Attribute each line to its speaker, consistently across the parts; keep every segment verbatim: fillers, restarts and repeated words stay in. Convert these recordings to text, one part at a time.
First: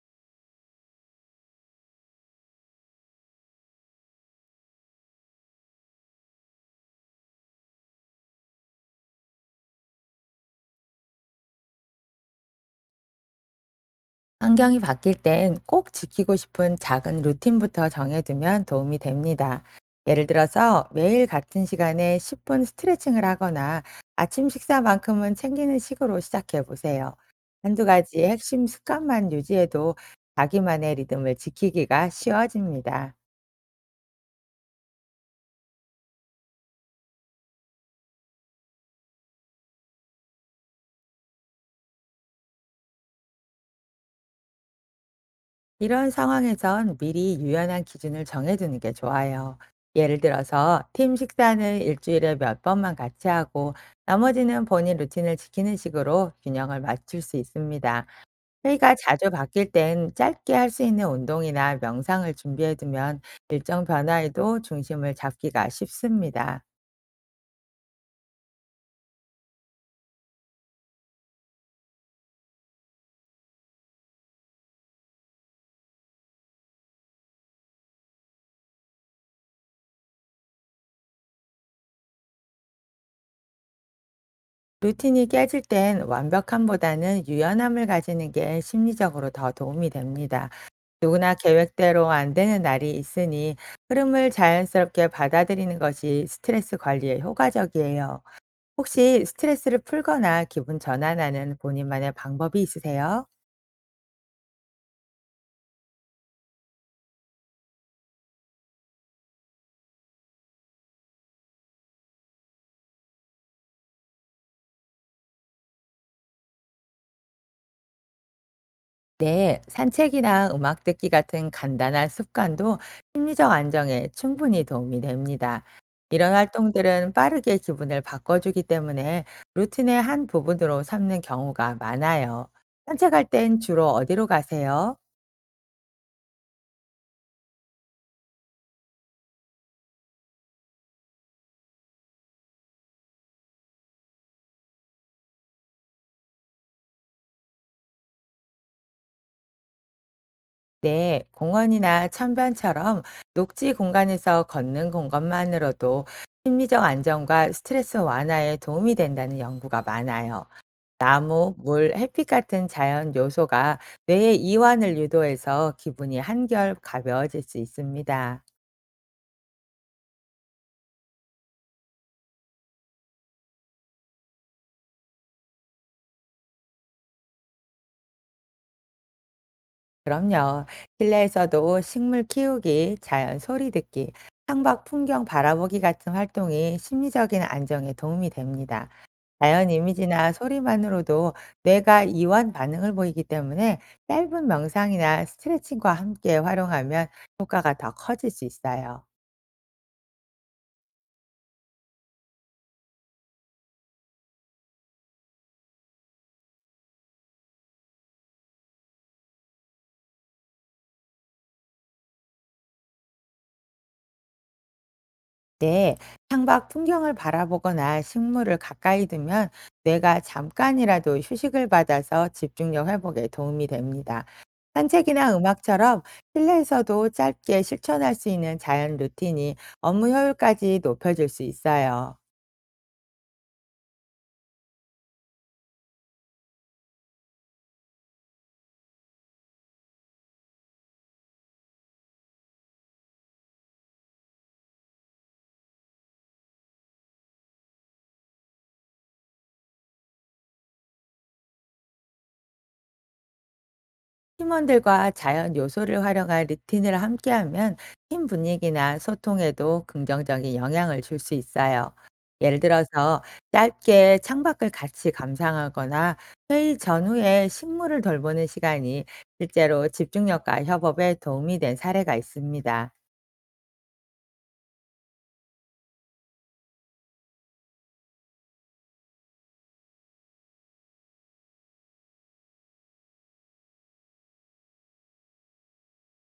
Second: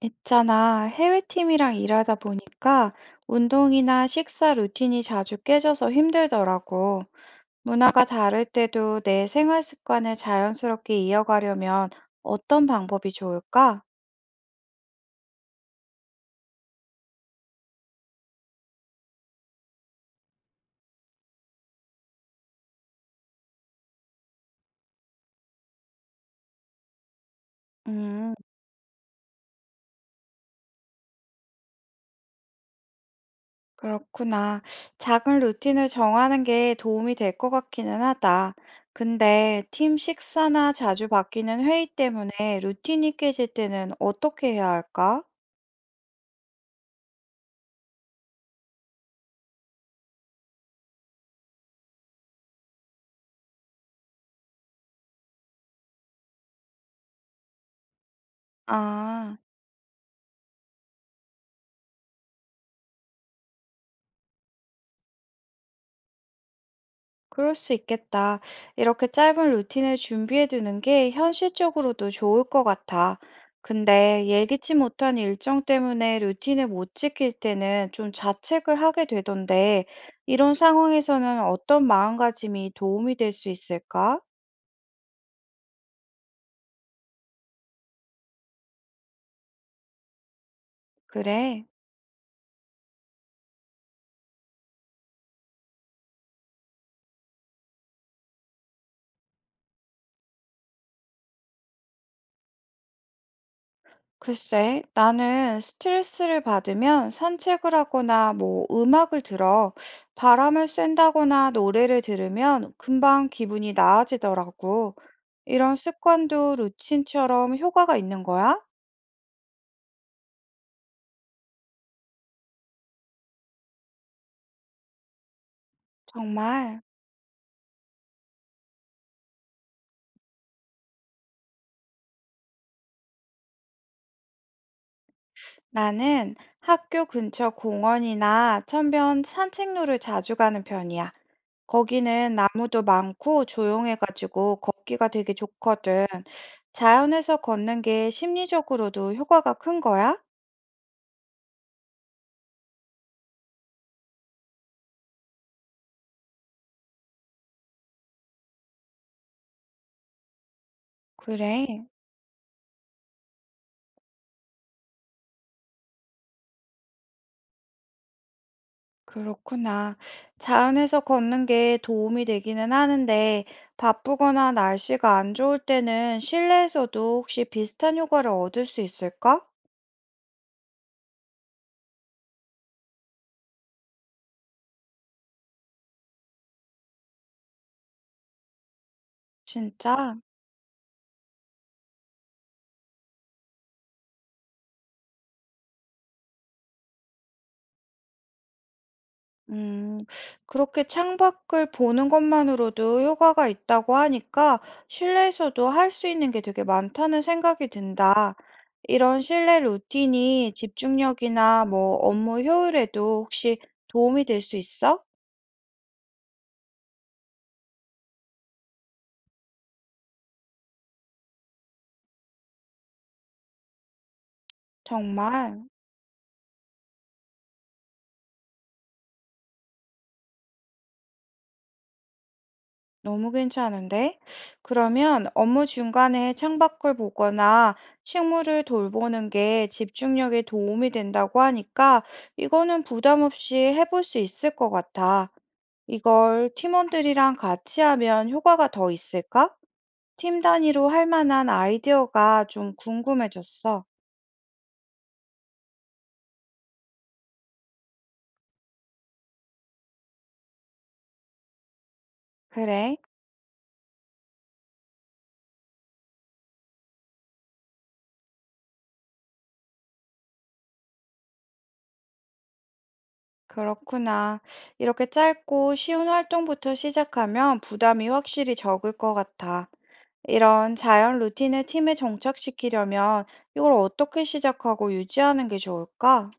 Speaker 1: 있잖아, 해외팀이랑 일하다 보니까 운동이나 식사 루틴이 자주 깨져서 힘들더라고. 문화가 다를 때도 내 생활 습관을 자연스럽게 이어가려면 어떤 방법이 좋을까?
Speaker 2: 환경이 바뀔 땐 꼭 지키고 싶은 작은 루틴부터 정해두면 도움이 됩니다. 예를 들어서 매일 같은 시간에 십 분 스트레칭을 하거나 아침 식사만큼은 챙기는 식으로 시작해 보세요. 한두 가지
Speaker 1: 음,
Speaker 2: 핵심 습관만 유지해도 자기만의 리듬을 지키기가 쉬워집니다.
Speaker 1: 그렇구나. 작은 루틴을 정하는 게 도움이 될 것 같기는 하다. 근데 팀 식사나 자주 바뀌는 회의 때문에 루틴이 깨질 때는 어떻게 해야 할까?
Speaker 2: 이런 상황에선 미리 유연한 기준을 정해두는 게 좋아요. 예를 들어서 팀 식사는 일주일에 몇 번만 같이 하고 나머지는 본인 루틴을 지키는 식으로 균형을 맞출 수 있습니다. 회의가 자주
Speaker 1: 아.
Speaker 2: 바뀔 땐 짧게 할 수 있는 운동이나 명상을 준비해두면 일정 변화에도 중심을 잡기가 쉽습니다.
Speaker 1: 그럴 수 있겠다. 이렇게 짧은 루틴을 준비해 두는 게 현실적으로도 좋을 것 같아. 근데 예기치 못한 일정 때문에 루틴을 못 지킬 때는 좀 자책을 하게 되던데, 이런 상황에서는 어떤 마음가짐이 도움이 될 수 있을까?
Speaker 2: 루틴이 깨질 땐 완벽함보다는 유연함을 가지는 게 심리적으로 더 도움이 됩니다. 누구나
Speaker 1: 그래.
Speaker 2: 계획대로 안 되는 날이 있으니 흐름을 자연스럽게 받아들이는 것이 스트레스 관리에 효과적이에요. 혹시 스트레스를 풀거나 기분 전환하는 본인만의 방법이 있으세요?
Speaker 1: 글쎄, 나는 스트레스를 받으면 산책을 하거나 뭐 음악을 들어. 바람을 쐰다거나 노래를 들으면 금방 기분이 나아지더라고. 이런 습관도 루틴처럼 효과가 있는 거야?
Speaker 2: 네, 산책이나 음악 듣기 같은 간단한 습관도 심리적 안정에 충분히 도움이 됩니다. 이런
Speaker 1: 정말.
Speaker 2: 활동들은 빠르게 기분을 바꿔주기 때문에 루틴의 한 부분으로 삼는 경우가 많아요. 산책할 땐 주로 어디로 가세요?
Speaker 1: 나는 학교 근처 공원이나 천변 산책로를 자주 가는 편이야. 거기는 나무도 많고 조용해가지고 걷기가 되게 좋거든. 자연에서 걷는 게 심리적으로도 효과가 큰 거야?
Speaker 2: 네, 공원이나 천반처럼 녹지 공간에서 걷는 공간만으로도 심리적 안정과 스트레스 완화에 도움이 된다는 연구가 많아요. 나무,
Speaker 1: 그래,
Speaker 2: 물, 햇빛 같은 자연 요소가 뇌의 이완을 유도해서 기분이 한결 가벼워질 수 있습니다.
Speaker 1: 그렇구나. 자연에서 걷는 게 도움이 되기는 하는데 바쁘거나 날씨가 안 좋을 때는 실내에서도 혹시 비슷한 효과를 얻을 수 있을까?
Speaker 2: 그럼요. 실내에서도 식물 키우기, 자연 소리 듣기, 창밖 풍경 바라보기 같은 활동이 심리적인 안정에 도움이 됩니다. 자연
Speaker 1: 진짜?
Speaker 2: 이미지나 소리만으로도 뇌가 이완 반응을 보이기 때문에 짧은 명상이나 스트레칭과 함께 활용하면 효과가 더 커질 수 있어요.
Speaker 1: 음, 그렇게 창밖을 보는 것만으로도 효과가 있다고 하니까 실내에서도 할 수 있는 게 되게 많다는 생각이 든다. 이런 실내 루틴이 집중력이나 뭐 업무 효율에도 혹시 도움이 될 수 있어?
Speaker 2: 네, 창밖 풍경을 바라보거나 식물을 가까이 두면 뇌가 잠깐이라도 휴식을 받아서 집중력 회복에 도움이 됩니다. 산책이나
Speaker 1: 정말.
Speaker 2: 음악처럼 실내에서도 짧게 실천할 수 있는 자연 루틴이 업무 효율까지 높여줄 수 있어요.
Speaker 1: 너무 괜찮은데? 그러면 업무 중간에 창밖을 보거나 식물을 돌보는 게 집중력에 도움이 된다고 하니까 이거는 부담 없이 해볼 수 있을 것 같아. 이걸 팀원들이랑 같이 하면 효과가 더 있을까? 팀 단위로 할 만한 아이디어가 좀 궁금해졌어.
Speaker 2: 팀원들과 자연 요소를 활용한 루틴을 함께하면 팀 분위기나 소통에도 긍정적인 영향을 줄 수 있어요. 예를
Speaker 1: 그래,
Speaker 2: 들어서 짧게 창밖을 같이 감상하거나 회의 전후에 식물을 돌보는 시간이 실제로 집중력과 협업에 도움이 된 사례가 있습니다.
Speaker 1: 그렇구나. 이렇게 짧고 쉬운 활동부터 시작하면 부담이 확실히 적을 것 같아. 이런 자연 루틴을 팀에 정착시키려면 이걸 어떻게 시작하고 유지하는 게 좋을까?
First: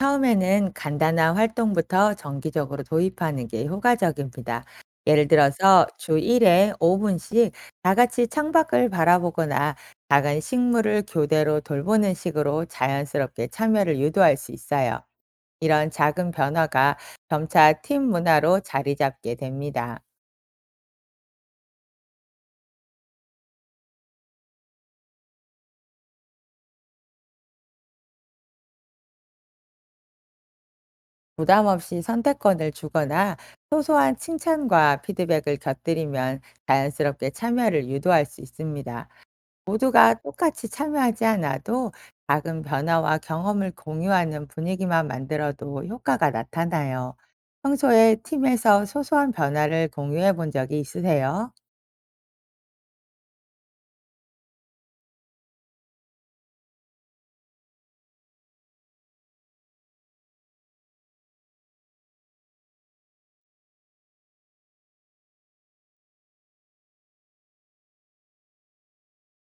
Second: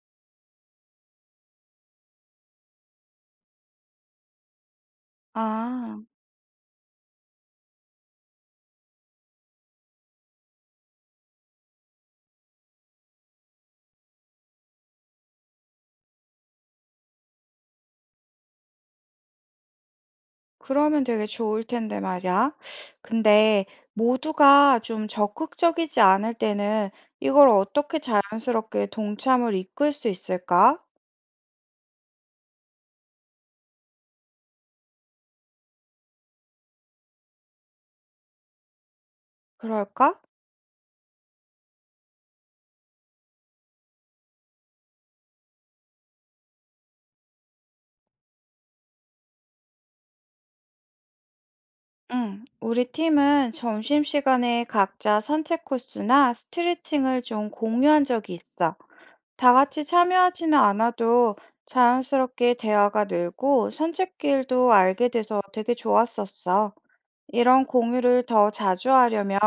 Speaker 2: 처음에는 간단한 활동부터 정기적으로 도입하는 게 효과적입니다. 예를 들어서
Speaker 1: 아,
Speaker 2: 주 일 회 오 분씩 다 같이 창밖을 바라보거나 작은 식물을 교대로 돌보는 식으로 자연스럽게 참여를 유도할 수 있어요. 이런 작은 변화가 점차 팀 문화로 자리 잡게 됩니다.
Speaker 1: 그러면 되게 좋을 텐데 말이야. 근데 모두가 좀 적극적이지 않을 때는 이걸 어떻게 자연스럽게 동참을 이끌 수 있을까?
Speaker 2: 부담 없이 선택권을 주거나 소소한 칭찬과 피드백을 곁들이면 자연스럽게 참여를 유도할 수 있습니다.
Speaker 1: 그럴까?
Speaker 2: 모두가 똑같이 참여하지 않아도 작은 변화와 경험을 공유하는 분위기만 만들어도 효과가 나타나요. 평소에 팀에서 소소한 변화를 공유해 본 적이 있으세요?
Speaker 1: 응, 우리 팀은 점심시간에 각자 산책 코스나 스트레칭을 좀 공유한 적이 있어. 다 같이 참여하지는 않아도 자연스럽게 대화가 늘고 산책길도 알게 돼서 되게 좋았었어. 이런 공유를 더 자주 하려면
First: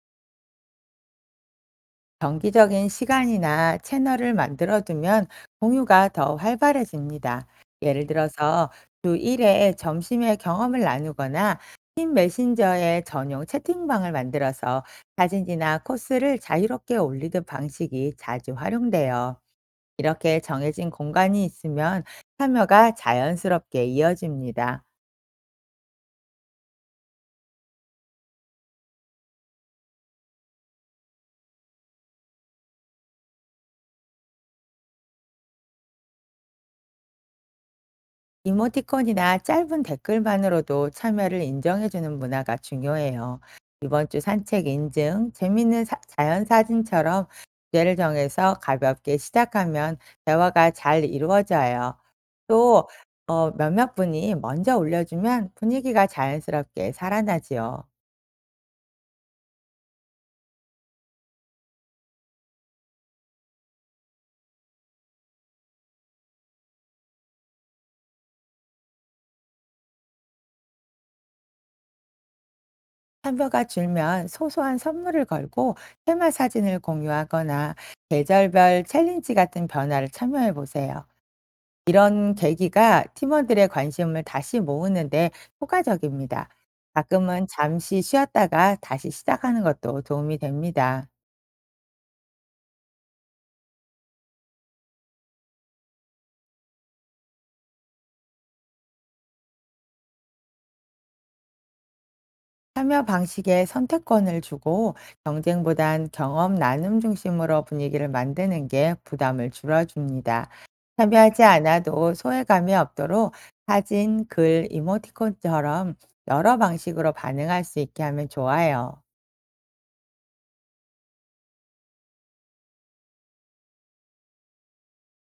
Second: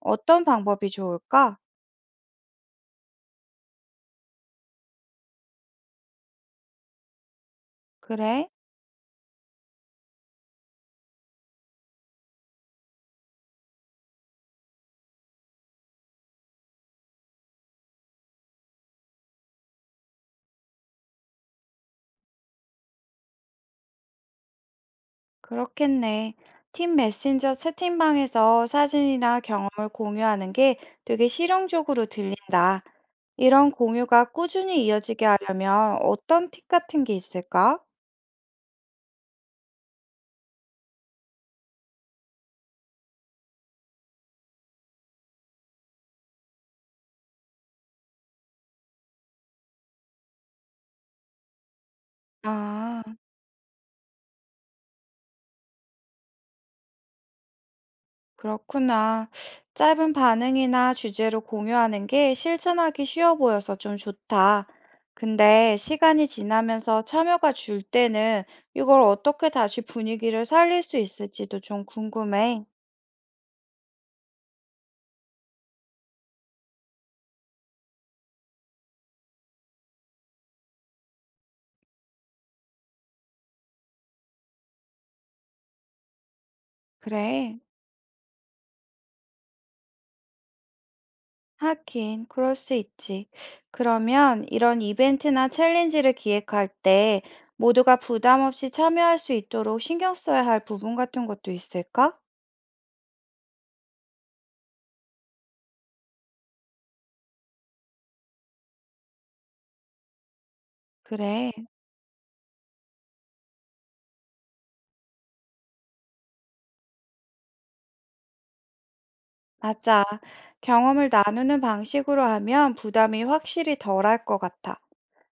Speaker 1: 어떤 방법이 좋을까?
Speaker 2: 정기적인 시간이나 채널을 만들어두면 공유가 더 활발해집니다. 예를
Speaker 1: 그래?
Speaker 2: 들어서 주 일 회 점심에 경험을 나누거나 팀 메신저에 전용 채팅방을 만들어서 사진이나 코스를 자유롭게 올리는 방식이 자주 활용돼요. 이렇게 정해진 공간이 있으면 참여가 자연스럽게 이어집니다.
Speaker 1: 그렇겠네. 팀 메신저 채팅방에서 사진이나 경험을 공유하는 게 되게 실용적으로 들린다. 이런 공유가 꾸준히 이어지게 하려면 어떤 팁 같은 게 있을까?
Speaker 2: 이모티콘이나 짧은 댓글만으로도 참여를 인정해주는 문화가 중요해요. 이번 주 산책 인증, 재밌는 사- 자연 사진처럼 주제를 정해서 가볍게 시작하면 대화가 잘 이루어져요. 또
Speaker 1: 아.
Speaker 2: 어, 몇몇 분이 먼저 올려주면 분위기가 자연스럽게 살아나지요.
Speaker 1: 그렇구나. 짧은 반응이나 주제로 공유하는 게 실천하기 쉬워 보여서 좀 좋다. 근데 시간이 지나면서 참여가 줄 때는 이걸 어떻게 다시 분위기를 살릴 수 있을지도 좀 궁금해.
Speaker 2: 참여가 줄면 소소한 선물을 걸고 테마 사진을 공유하거나 계절별 챌린지 같은 변화를 참여해 보세요. 이런 계기가 팀원들의 관심을 다시 모으는데 효과적입니다. 가끔은
Speaker 1: 그래.
Speaker 2: 잠시 쉬었다가 다시 시작하는 것도 도움이 됩니다.
Speaker 1: 하긴, 그럴 수 있지. 그러면 이런 이벤트나 챌린지를 기획할 때 모두가 부담 없이 참여할 수 있도록 신경 써야 할 부분 같은 것도 있을까?
Speaker 2: 참여 방식에 선택권을 주고 경쟁보단 경험 나눔 중심으로 분위기를 만드는 게 부담을 줄여줍니다. 참여하지
Speaker 1: 그래.
Speaker 2: 않아도 소외감이 없도록 사진, 글, 이모티콘처럼 여러 방식으로 반응할 수 있게 하면 좋아요.
Speaker 1: 맞아. 경험을 나누는 방식으로 하면 부담이 확실히 덜할 것 같아.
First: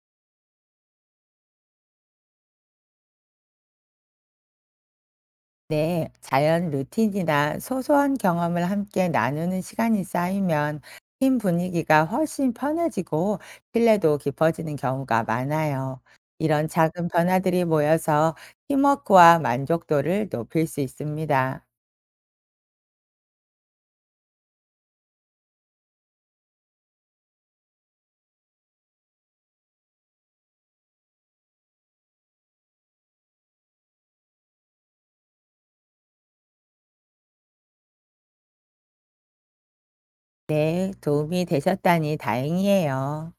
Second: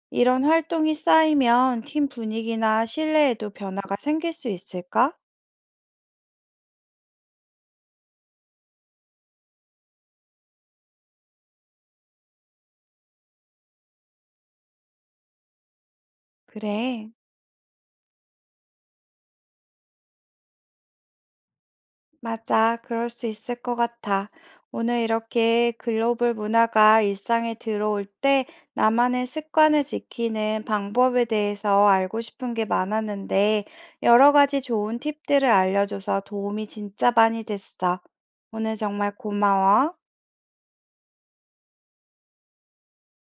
Speaker 1: 이런 활동이 쌓이면 팀 분위기나 신뢰에도 변화가 생길 수 있을까?
Speaker 2: 네, 자연 루틴이나 소소한 경험을 함께 나누는 시간이 쌓이면 팀 분위기가 훨씬 편해지고 신뢰도 깊어지는 경우가 많아요. 이런 작은
Speaker 1: 그래,
Speaker 2: 변화들이 모여서 팀워크와 만족도를 높일 수 있습니다.
Speaker 1: 맞아. 그럴 수 있을 것 같아. 오늘 이렇게 글로벌 문화가 일상에 들어올 때 나만의 습관을 지키는 방법에 대해서 알고 싶은 게 많았는데 여러 가지 좋은 팁들을 알려줘서 도움이 진짜 많이 됐어. 오늘 정말 고마워.
Speaker 2: 네, 도움이 되셨다니 다행이에요.